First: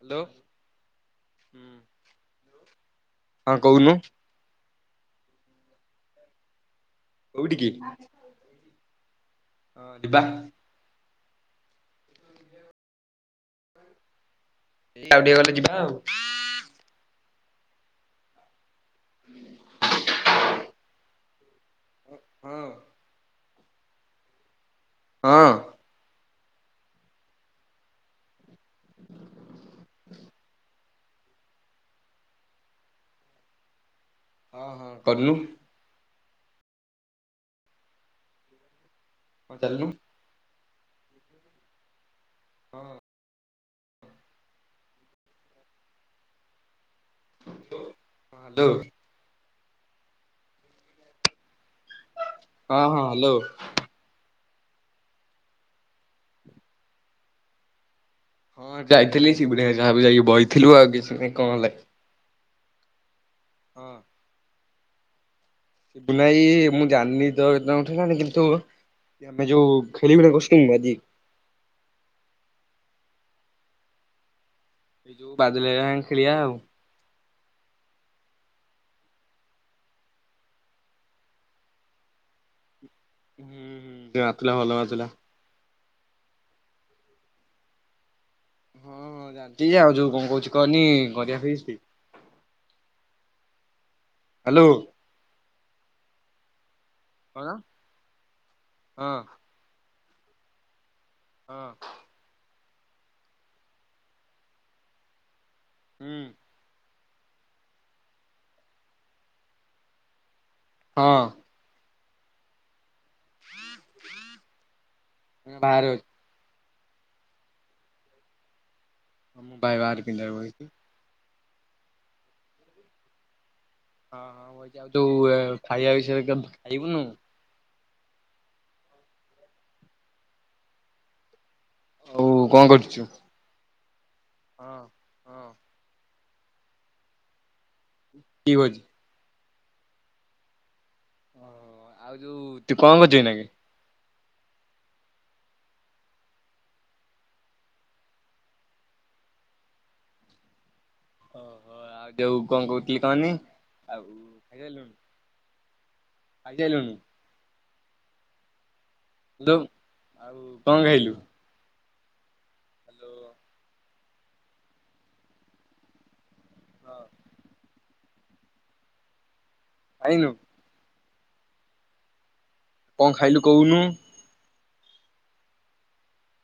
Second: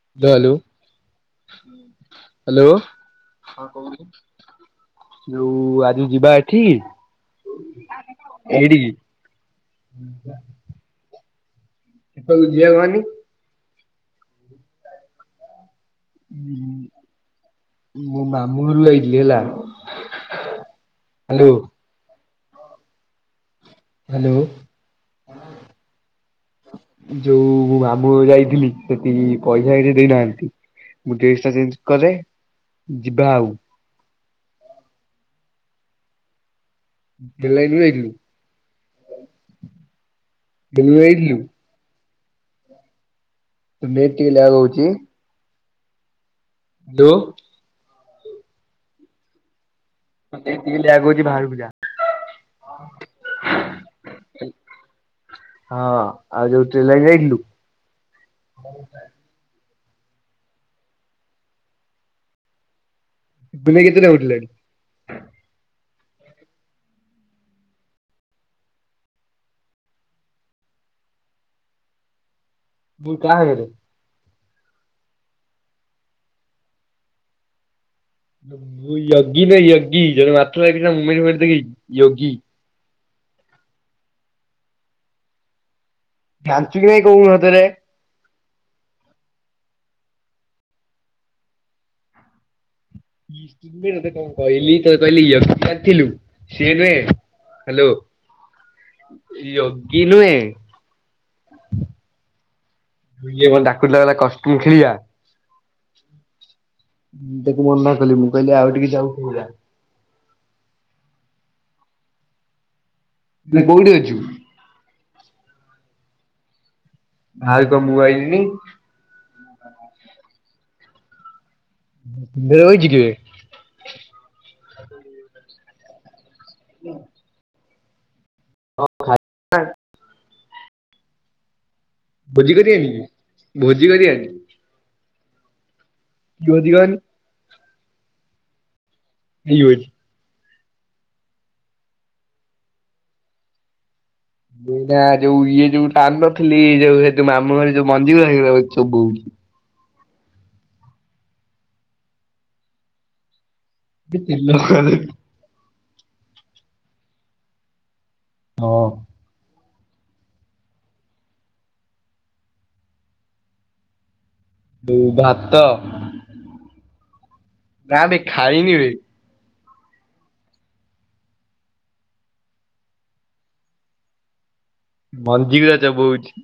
Hello [unintelligible] ଲୁ ହୁଁ। Hello ହଁ କହୁନୁ ଲୁ ଆଜି ଯିବା ଏଠିକି? କୋଉଠିକି? ଏଇଟିକି। ହଁ ଯିବା। [unintelligible] ବୁଝି ହବନି। ଏଇ ଆଉ ଟିକେ ଗଲେ ଯିବା ଆଉ। ଉଁ, ହଁ ମୁଁ ମାମୁଁ ଘରକୁ ଯାଇଥିଲି ହେଲା। ହେଲୁ ଓ ହଁ। ହ୍ୟାଲୋ। ହଁ। ଯୋଉ ମୁଁ ମାମୁଁ ଯାଇଥିଲି ସେତିକି ପଇସା କିଛି ଦେଇନାହାନ୍ତି। ମୁଁ ଡ୍ରେସ୍ ଟା ଚେଞ୍ଜ କରେ ଯିବା ଆଉ। ହଁ, ହଁ କରନୁ। [unintelligible] ଯାଇଥିଲୁ। ହଁ ଚାଲନୁ। [unintelligible] ଯାଇଥିଲୁ। ହଁ। ତୋ ନେଟ୍ ଟିକେ ଲାଗ୍ ହଉଚି। ଦୋ ହଁ ହ୍ୟାଲୋ। ହଁ ସେ ଗିଲି ଆଗଉଚି ବାହାରକୁ ଯା। ହଁ, ହଁ ହ୍ୟାଲୋ। ହଁ ଆଉ ଯୋଉ ଟ୍ରେଲାଇନ୍ ଯାଇଥିଲୁ? ହଁ ଯାଇଥିଲି ସିପୁନୁ ଭାଇ ସାଙ୍ଗରେ ମୁଁ ଯାଇକି ବଇଥିଲୁ ଆଉ କିଛି ନାଇଁ, କଣ ହେଲା? ତୁମେ ହଁ କେତେଟା ଉଠଲଣି? ନାଇଁ ମୁଁ ଜାଣିନି ତ ଏ ଉଠ ନାଣି କିନ୍ତୁ ମେ ଯୋଉ ଖେଳି ଭେଳି ଗୋଷ୍ଟି ଆଜି ମୁଁ କା ଆଗରେ ଏଇ ଯୋଉ ବାଦଲ ହେବା ଖେଳୀଆ ଆଉ ମୁଁ ୟଗି ନ ୟଗୀ ଜଣେ ମା ଲାଗି ମୁଁ ଦେଖି ୟଗୀ ହୁଁ ହୁଁ ସେ ନାଚିଲା ଭଲ ନାଚିଲା। ଜାଣିଛୁ କି ନାଇଁ କଉନୁ ସତରେ ହଁଁ ଜାଣିଚି ଯେ ଆଉ ଯୋଉ କଣ କହୁଛି କନି କରିଆ ଫିଷ୍ଟ। କହିଲ କଣ ହ୍ୟାଲୋ କହିଲି ତତ କହିଲି ୟ ଥିଲୁ ସି ନୁହେଁ କଣ ହ୍ୟାଲୋ ହଁ ୟୋଗୀ ନୁହେଁ ହଁ କିଏ କଣ ଡାକୁଥିଲା କାଇଲା କଷ୍ଟୁମ୍ ଖେଳିବା ହୁଁ ମୁଁ ତାକୁ ମନା କଲି ମୁଁ କହିଲି ଆଉ ଟିକେ ଯାଉ ଖେଳିବା। ହଁ କୋଉଠି ଅଛୁ? ବାହାରେ ଅଛି। ଆହୁରି କଣ ମୁଁ ଆଇଲିନି। ମୁଁ ଭାଇବହାର ପିନ୍ଧା ଭିଡ଼ ହେଇଚି କି ବେ ହଁ ହଁ ଅଇକା ଆଉ ତୁ ଖାଇବା ବିଷୟରେ କେମତି ଖାଇବୁନୁ। [unintelligible] ଆଉ ଭୋଜି କଣ କରିଆନି କି କରୁଛୁ? ଭୋଜି କରିଆନି ହଁ ହଁ କି ଭୋଜି କନି କି ଭୋଜି? [unintelligible] ଓ ଆଉ ଯୋଉ ତୁ କଣ କରୁଚୁ ଅଇନକେ ଏ ଯୋଉ ଇଏ ଯୋଉ ଟା ଆନଥିଲି ଯୋଉ ମାମୁଁ ଘରେ ଯୋଉ ମଞ୍ଜିଗୁରା ଶେଗୁରା ବସି ଚୋବଉଚି। ଓହୋ ଆଉ ଯୋଉ କଣ କହୁଥିଲି କହନି। ଆଉ [unintelligible] ଖାଇସାଇଲୁନୁ ହଁ ହ୍ୟାଲୋ କଣ ଖାଇଲୁ? ହ୍ୟାଲୋ ଭାତ ହଁ ନା ବେ ଖାଇନି ବେ। ଖାଇନୁ କଣ ଖାଇଲୁ କହୁନୁ। ମଞ୍ଜି ଗୁଡା ଚୋବଉଚି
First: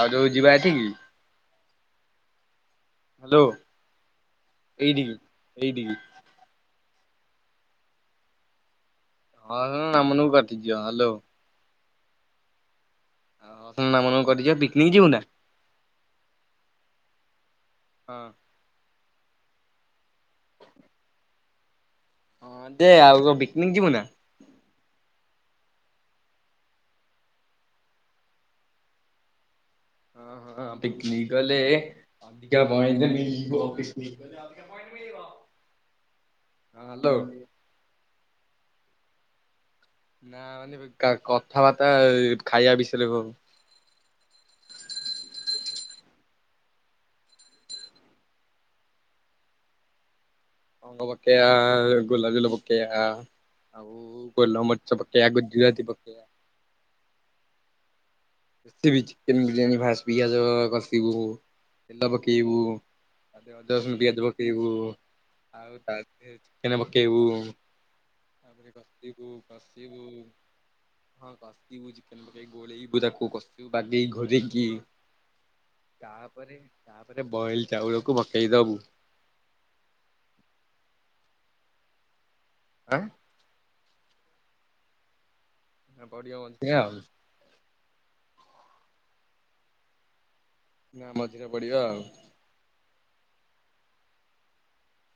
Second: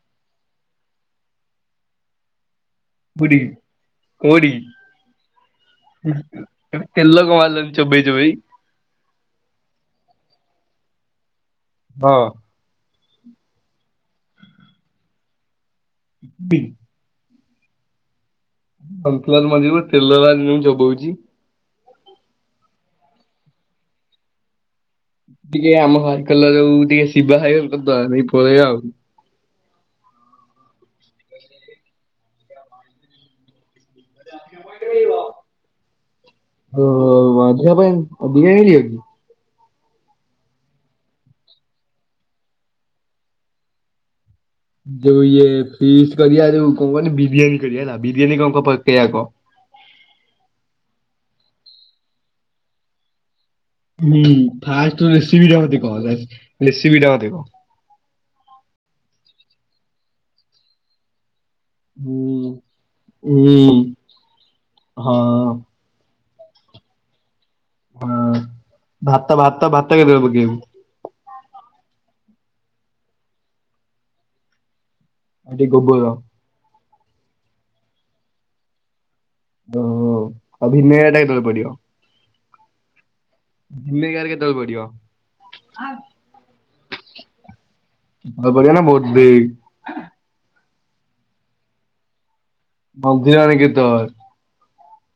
ଆଉ ଯୋଉ ଯିବା ଏଠିକି ହାଲୋ କୋଉଠିକି ଏଇଠିକି ଏଇଠିକି କୋଉଠିକି ଏ ତେଲ କ ମାରିଲନି ଚୋବେଇ ଚୋବେଇ। ହଁ ହଁ [unintelligible] କଟିଯିବ ହ୍ୟାଲୋ ହଁ ନାମ ନବୁ କଟିଯିବ ପିକନିକ ଯିବୁ ନା। [unintelligible] ହଁ। ହନ୍ତଲାଲ୍ ମନ୍ଦିବ ତେଲଲା ଜବଉଚି ହଁ ଦେ ଆଉ ବିକ୍ନିକ୍ ଯିବୁ ନା? ଟିକେ ଆମ ହାଇକେଲ୍ ଯୋଉ ଟିକେ ଶିବା ହାଇକେଲ୍ କରିଦେଇ ପଳେଇବା ଆଉ। ହଁ ହଁ ପିକ୍ନିକ୍ କହିଲେ ଅଧିକା ପିକ ବାଁ ମିଳିବ [unintelligible] ହ ଓହୋ ଝିଅ ପାଇଁ ଦିଟା ନେଇଥିବା କି? ନା ମାନେ କଥା ବାର୍ତ୍ତା ଖାଇଆ ବିଷୟରେ ଯୋଉ ଇଏ ଫିସ୍ କରିବା ଯୋଉ କଣ କହନି ବିରିୟାନୀ କରିବା ହେଲା ବିରିୟାନୀ କଣ କଣ ପକେଇବା କହ। ପକେଇଆ ଗୋଲାଜଲ ପକେଇଆ। ହୁଁ ଫାଷ୍ଟ୍ ରୁ ରେସିପିଟା ଗୁଜୁରାତି ମତେ କହ ପକେଇବା। ରେସିପି ଟା ମତେ କହ‌। ବିରିୟାନୀ ଫାସ୍ ପିଆଜ କସିବୁ। ତେଲ ହୁଁ ପକେଇବୁ ଏଇ ରସୁଣ, ପିଆଜ ପକେଇବୁ। ହଁ ଆଉ ତା ଦିହରେ ଚିକେନେ ପକେଇବୁ। ହଁ। ତାପରେ ଭାତ କଷିବୁ ଭାତ ଭାତ କଷିବୁ। କେତେବେଳେ ପକେଇବୁ ହଁ କଷିବୁ ଚିକେନ ପକେଇକି ଗୋଳେଇବୁ ତାକୁ କଷିବୁ ବାଗେଇ ଘୋଡ଼େଇ କି। ଆଉ ଟିକେ ଗୋବର ତାପରେ ତାପରେ ବଏଲ୍ ଚାଉଳକୁ ପକେଇ ଦୋବୁ। ଓହ ଆଉ ଭିନେଗାର ଟା କେତେଏଳେ ପଡିବ? ଆଁ। ଭିନେଗାର କେତେବେଳେ ପଡିବ? ହଁ ପଡିିବା ବଧେ ଆଉ। ହ ବଢିଆ ନା ବୋହୁତ୍ ଦେଇ ନା ମଝିରେ ପଡିବ ଆଉ। ମଝିରେ ବୋଲେ କେତବେଳେ?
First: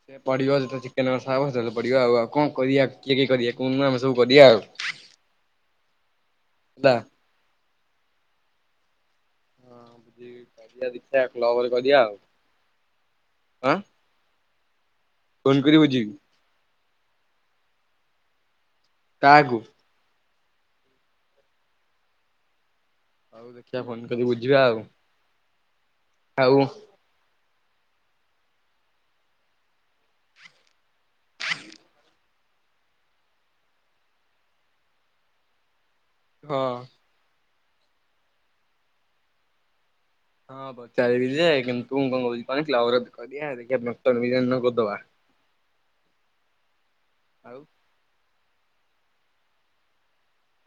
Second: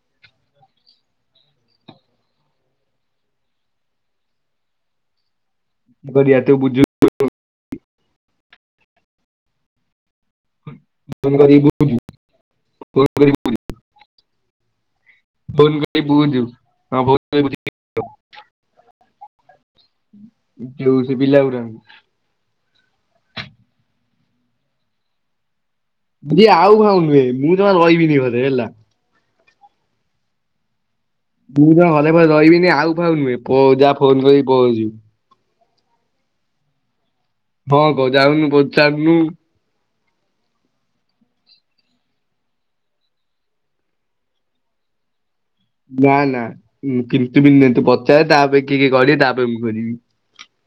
ସେ ପଢିବ ଯେତେବେ ଚିକେନ କଷା ହବ ସେତେବେଳେ ପଡିବ ଆଉ ଆଉ କଁ କରିବା କିଏ କିଏ କରିବା କହୁନୁ ଆମେ ସବୁ କରିବା ଆଉ। କରିବା ତୁ ବୁଝୁ ଆ। କରିିଆ ଦେଖାବା ଫୋନ କରି କ୍ଲବରେ ବୁଝୁ କରିଆ ଆଉ ଫୋନ କରି ଆଁ ଫୋନ କରି ବୁଝିବି [unintelligible] କାହାକୁୁ? ଯୋଉ ସେ ପିଲା ଗୁଡାକ। ହୋଉ ଦେଖିବା ଫୋନ୍ କରି ବୁଝିବା ଆଉ। ଯିଏ ଆଉ ଖାଉ ନୁହେଁ ମୁଁ ଜମା ରହିବିନି ଘରେ ହେଲା। ମୁଁ ତ ଘରେ ରହିବିନି ଆଉ ଭାଉ ନୁହେଁ ଯାହା ଫୋନ କରିକି ପ ଯିବୁ। ହଁ। ହଁ ଯାଉନୁ ପଚାରୁନୁ ହଁ ପଚାରିବି ଯେ କିନ୍ତୁ ମୁଁ କଣ କୋହୁଚି କନି କ୍ଲବ୍ ରେ କରିବା ଦେଖିଆ ପତ୍ର ରେକରିଦବା। ନା ନା କିନ୍ତୁ ଆଉ ବିନ୍ତୁ ନାଇ ତୁ ପଚାରେ ତାପରେ କିଏ କିଏ କରିବେ ତାପରେ ମୁଁ କରିବି।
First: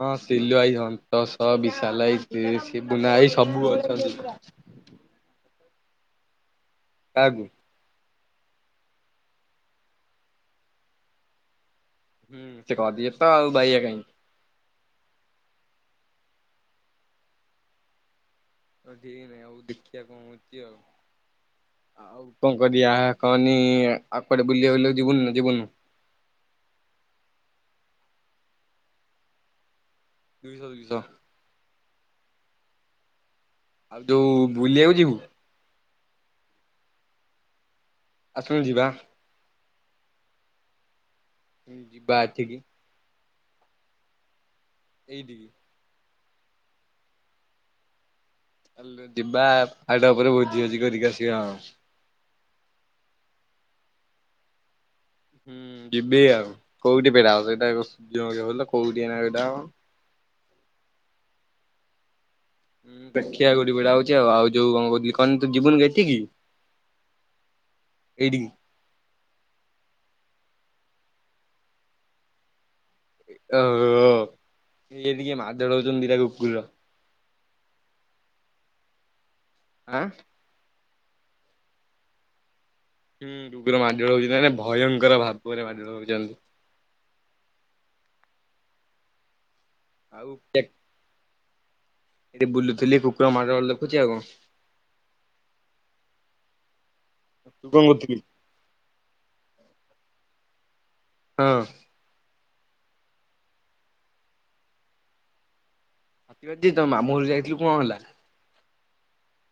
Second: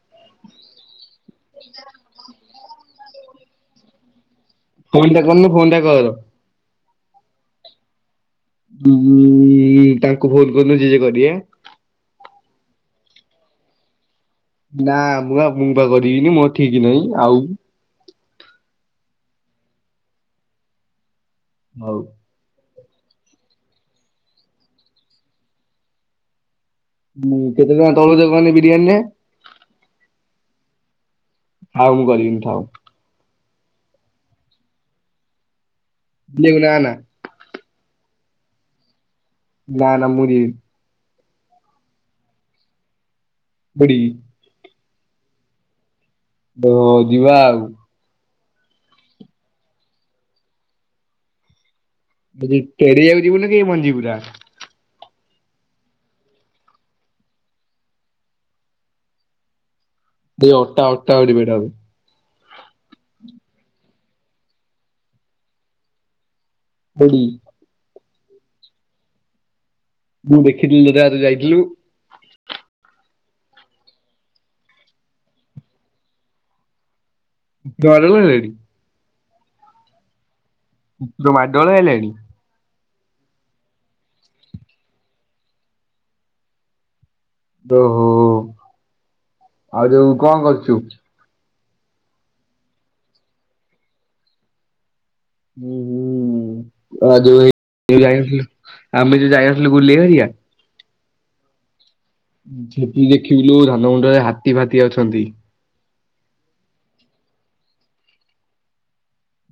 ହଁ ସିଲୁ ଭାଇ, ସନ୍ତୋଷ, ବିଶାଲ ଭାଇ, ସିବୁନା ଭାଇ ସବୁ ଅଛନ୍ତି। ଫୋନ୍ ଟା କରନୁ ଫୋନ୍ ଟା କର। କାହାକୁ? ତାଙ୍କୁ ଫୋନ୍ କରୁନୁ ଯିଏ ଯିଏ କରିବେ। ହୁଁ ସେ କରିବେ ତ ଆଉ ବାୟା କାଇଁ। ନା ମୁଁ ପା ମୁଁ ପା କରିବିନି ମୋର ଠିକ ନାହିଁ ଆଉ। ହଉ ଠିକ ନାଇଁ ଆଉ ଦେଖିବା ଆଉ କଣ ହଉଛି ଆଉ। ହଉ। ଆଉ କଣ କରିଆ କହନି ଆଉକୁଆଡେ ବୁଲିବା ବୁଲି ଯିବ ନୁ ଯିବୁନୁ? ହୁଁ କେତେ ଟଙ୍କା ତଳ ଦୋକାନୀ ବିରିୟାନୀରେ? ଦୁଇଶହ-ଦୁଇଶହ। ଥାଉ ମୁଁ କରିବିନି ଥାଉ। ଆଉ ଯୋଉ ବୁଲିବାକୁ ଯିବୁ। ବୁଲି ଆକୁ ନା-ନା। ଆସୁନୁ ଯିବା? ନା-ନା ମୁଁ ଯିବିନି। ହୁଁ ଯିବା ଆଜି କି। କୋଉଡି ଏଇ ଠିକି। ହଁ ଯିବା ଆଉ। ଲ ଯିବା ଆଉ ଟିକେ ପରେ ଭୋଜି ଭୋଜି କରିକି ଆସିବା ଆଉ। ମୁଁ କଇ ଟେରିଆକୁ ଯିବୁନୁକି ମଞ୍ଜି ପୁରା? ହୁଁ ଯିବି ଆଉ କୋଉଠି ଫେରାହବ, ସେଇଟା ଯୋଉ ଇଏ ହଲ କୋଉଟି କିନା ସେଟା ହବ? ଏଇ ଅଣ୍ଟା ଅଣ୍ଟା ପାଖରେ ଭିଡାହବ। ଦେଖିଆ କୋଉଠି ବିଡା ହଉଛି, ଆଉ ଯୋଉ କଣ କହୁଥିଲି କଣ ତୁ ଯିବୁନି କି ଏଠିକି? କୋଉଠି? ଏଇଠିକି। ମୁଁ ଦେଖିଥିଲି ଯୋଉଟା ତୁ ଯାଇଥିଲୁ। ଓ ଏଠି କିଏ ମାଡ଼ଗୋଳ ହଉଛନ୍ତି ଦିଟା କୁକୁର। ଘରକୁ ଗଲେଣି। ଆଁ। ଯୋଉ ମାଡ଼ଗୋଳ ହେଲେଣି? ହୁଁ, କୁକୁର ମାଡ଼ଗୋଳ ହଉଛନ୍ତି ମାନେ ଭୟଙ୍କର ଭାବରେ ମାଡଗୋଳ ହଉଯାଉ ଓହୋ ଆଉ ଯୋଉ କଣ କରୁଛୁ? ଏଠି ବୁଲୁ ଥିଲି କୁକୁର ମାଡାଗୋଳ ଦେଖୁଛି ଆଉ କଣ। ହୁଁ ହୁଁ ଆ ଯୋଉ ଏ ତୁ କଣ ଟି କରୁଥିଲୁ? ଯାଇନଥିଲୁ ଆମେ ଯୋଉ ଯାଇନଥିଲୁ ଗୁଲି ହେରିକା। ହଁ। ସେଠି ଦେଖିଲୁ ଧାନମୁଁଣ୍ଡ ରେ ହାତୀ ଭାତି ଅଛନ୍ତି। ଗ୍ରେଟି ତୋ ମାମୁଁ ଘରକୁ ଯାଇଥିଲୁ କଣ ହେଲା?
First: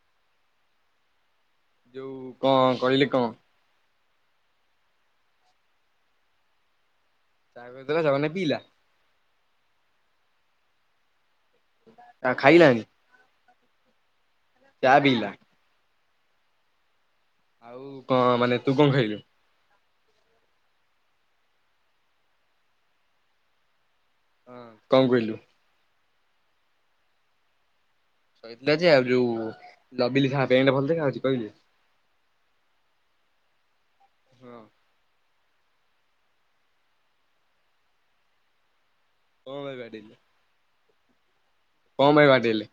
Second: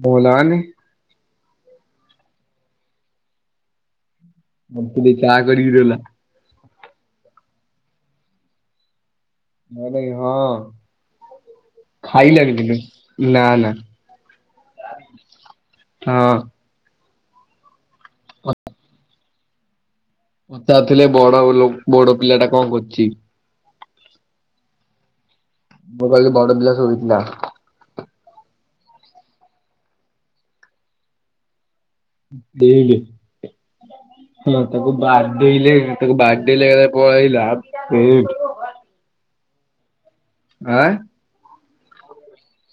କଣ ହେଲା ମାନେ? ଯୋଉ କଣ କହିଲି କଣ? ମୋ ଖୁଡି ଚା କରିକି ଦେଲା। ଚା କରିକି ଦେଲା ଜଗନ ଭାଇ ପିଇଲା? ଆରେ ହଁ, ଖାଇଲାନି କିନ୍ତୁ ନା ନା। ଚାହା ପିଇଲା। ହଁ। ଆଉ କଣ ମାନେ ତୁ କଣ ଖାଇଲୁ? ପଚାରୁ ଥିଲେ ବଡ଼ ଲୋ ବଡ ପିଲା ଟା କଣ କରୁଚି? ହଁ କଣ କହିଲୁ? ମୋ ପାଖରେ ବଡ ପିଲା ଶୋଇଥିଲା। କହିଥିଲା ଯେ ଆଉ ଯୋଉ ଡ଼ବିଲି ସାହା ପେଣ୍ଟ ଭଲ [unintelligible] ଜାଉଛି କହିଲେ। ଦେଇଲେ ହଁ ତାକୁ ବାଡେଇଲେ। ତାକୁ ବାଡେଇ ଲେ ଏକାଥରେ ପଳେଇଲା, ଆଉ [unintelligible] କଣ ପାଇଁ ବାଡେଇ ଲେ? ଆଁ। କଣ ପାଇଁ ବାଡେଇଲେ?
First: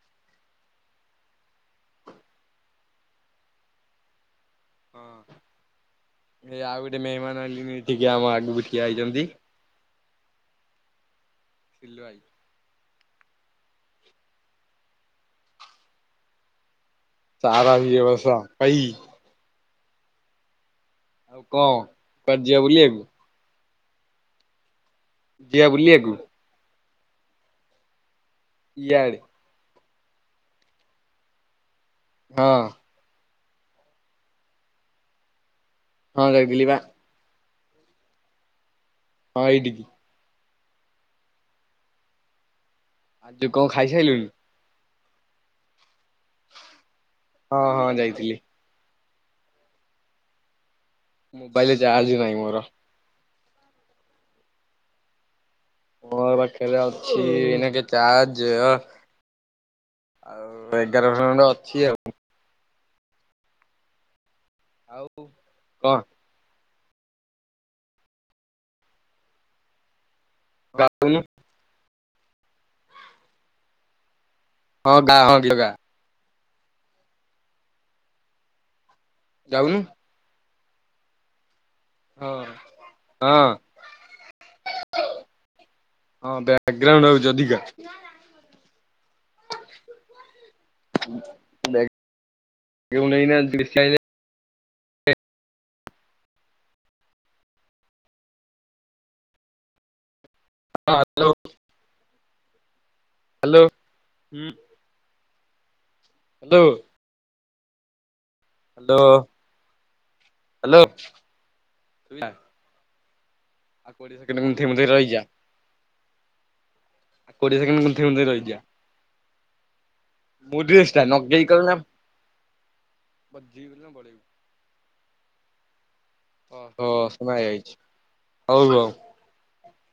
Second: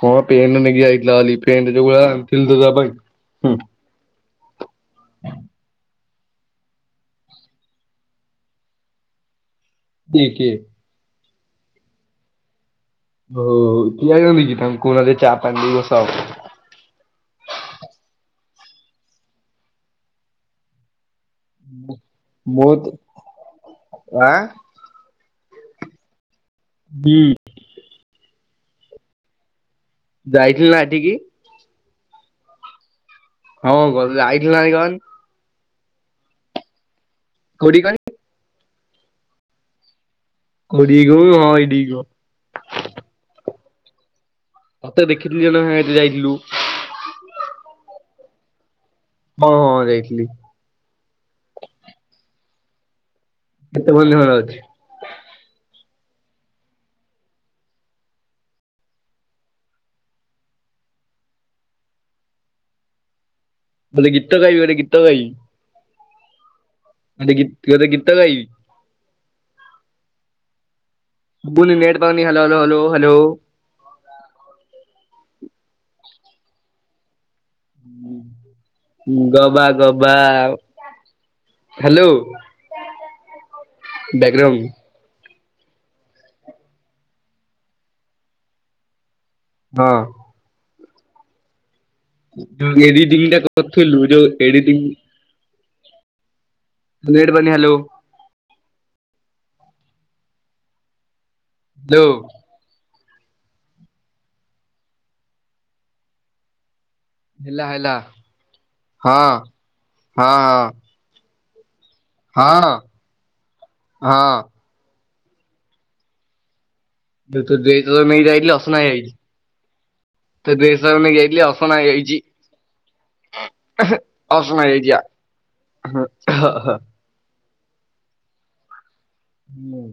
କଣ ପେଣ୍ଟେ ନେଇକି ଯାଇଥିଲା ବୋଲି ପେଣ୍ଟ ଯୋଉ [unintelligible] ହଁ। ଏଇ ଆଉ ଗୋଟେ ମେହେମାନ ଆଣିଲିନି ଏଟିକି ଆମ ଆଗକୁ ଠିଆ ହେଇଛନ୍ତି। କିଏ କିଏ। ପିଲୁଆ ଭାଇ। ହଉ ହଉ ଠିଆ ହେଇ ଛନ୍ତିକି ତାଙ୍କୁ କହୁନାହାନ୍ତି ଚାହା ପାହା ଟିକେ [unintelligible] ଚା ଫା ଟିକିଏ ବସାଅ ଭାଇ। ଆଉ କଣ କୁଆଡେ ଯିବା ମୁଁ ତ ବୁଲିବାକୁ? ଆଁ ଯିିବା ବୁଲି ଆକୁୁ। ହୁଁ। ଏଆଡ଼େ। ଯାଇଥିଲୁ ନା ଏଠିକି। ହଁ। ହଁ ଗ ଯାଇଥିଲୁ ନା ନାଇଁ କହନି। ହଁ ଯାଇଥିଲି ପା। କୋଉଠିକି କହନି। ହଁ ଏଇଟିକି। [unintelligible] ଆଉ ତୁ କଣ ଖାଇସାଇିଲୁଣି? ମତେ ଦେଖଥିଲି ଜଣେ [unintelligible] ଯାଇଥିଲୁ। ହଁ ହଁ ଯାଇଥିଲି। ହଁ ହଁ ଯାଇଥିଲି। ମୋବାଇଲ ଚାର୍ଜ ନାହିଁ ମୋର। କେତେ [unintelligible] ମୋର ପାଖରେ ଅଛି ଏବେ ଚାର୍ଜ ଆଉ ଏଗାର ପର୍ସେଣ୍ଟ ଅଛି ଆଉ। [unintelligible] ଆଉ କଣ? ଆ ଗୀତ ଗାଇବି ଯାଉନୁ [unintelligible] ହ୍ୟାଲ ହଲୋ ହ୍ୟାଲୋ। ହଁ ଗାଁ ହଁ ଗା। ଗବା ଯାଉନୁ ଗବା। ହ୍ୟାଲୋ ହଁ ହଁ। ବେଗରମ ହଁ [unintelligible] ହଉଛି ଅଧିକ। ହଁ। [inaudible] ବ୍ୟାକଗ୍ରାଉଣ୍ଡ ଏଡିଟିଂ ଏଇନା ଟା ବେଶୀ ଆଇଲେ କରିଥିଲୁ ଯୋଉ ଏଡିଟିଂ ଭେଟ ବନ ହ୍ୟାଲୋ। ହଁ ହ୍ୟାଲୋ। ହ୍ୟାଲୋ। ହ୍ୟାଲୋ ହୁଁ। ହ୍ୟାଲୋ। ହେଲା ହେଲା। ହ୍ୟାଲୋ ହଁ ହଁ ହ୍ୟାଲୋ। ହଁ। ହଁ। ହଁ [unintelligible] ରହିଯା। ଆଉ ବେ ତୋ କୋଡିଏ ସେକେଣ୍ଡ ଦେଇ ତ ଗୁନ୍ଥେଇ ନେଇ ଗୁନ୍ଥେଇ ଯାଇଥିଲି ରହିଯା। ଅସନା ହେଇଯାଇଛି। ତ ମୋ ଡ୍ରେସ ଟା ଦେଇସାନ ନେଇକି ଯାଇଥିଲି ନଗେଇ କଲେ ନା ଅସନା ହେଇ ବଜେଇ କଲେ ନା ଯାଇଛି। ବଳେଇବୁ। ଅସନା ହେଇଯାଇଛି ଆ। ହଁ ଓହୋ ସମା ହେଇ ଯାଇଛି ହଉ ହଉ। ହୁଁ।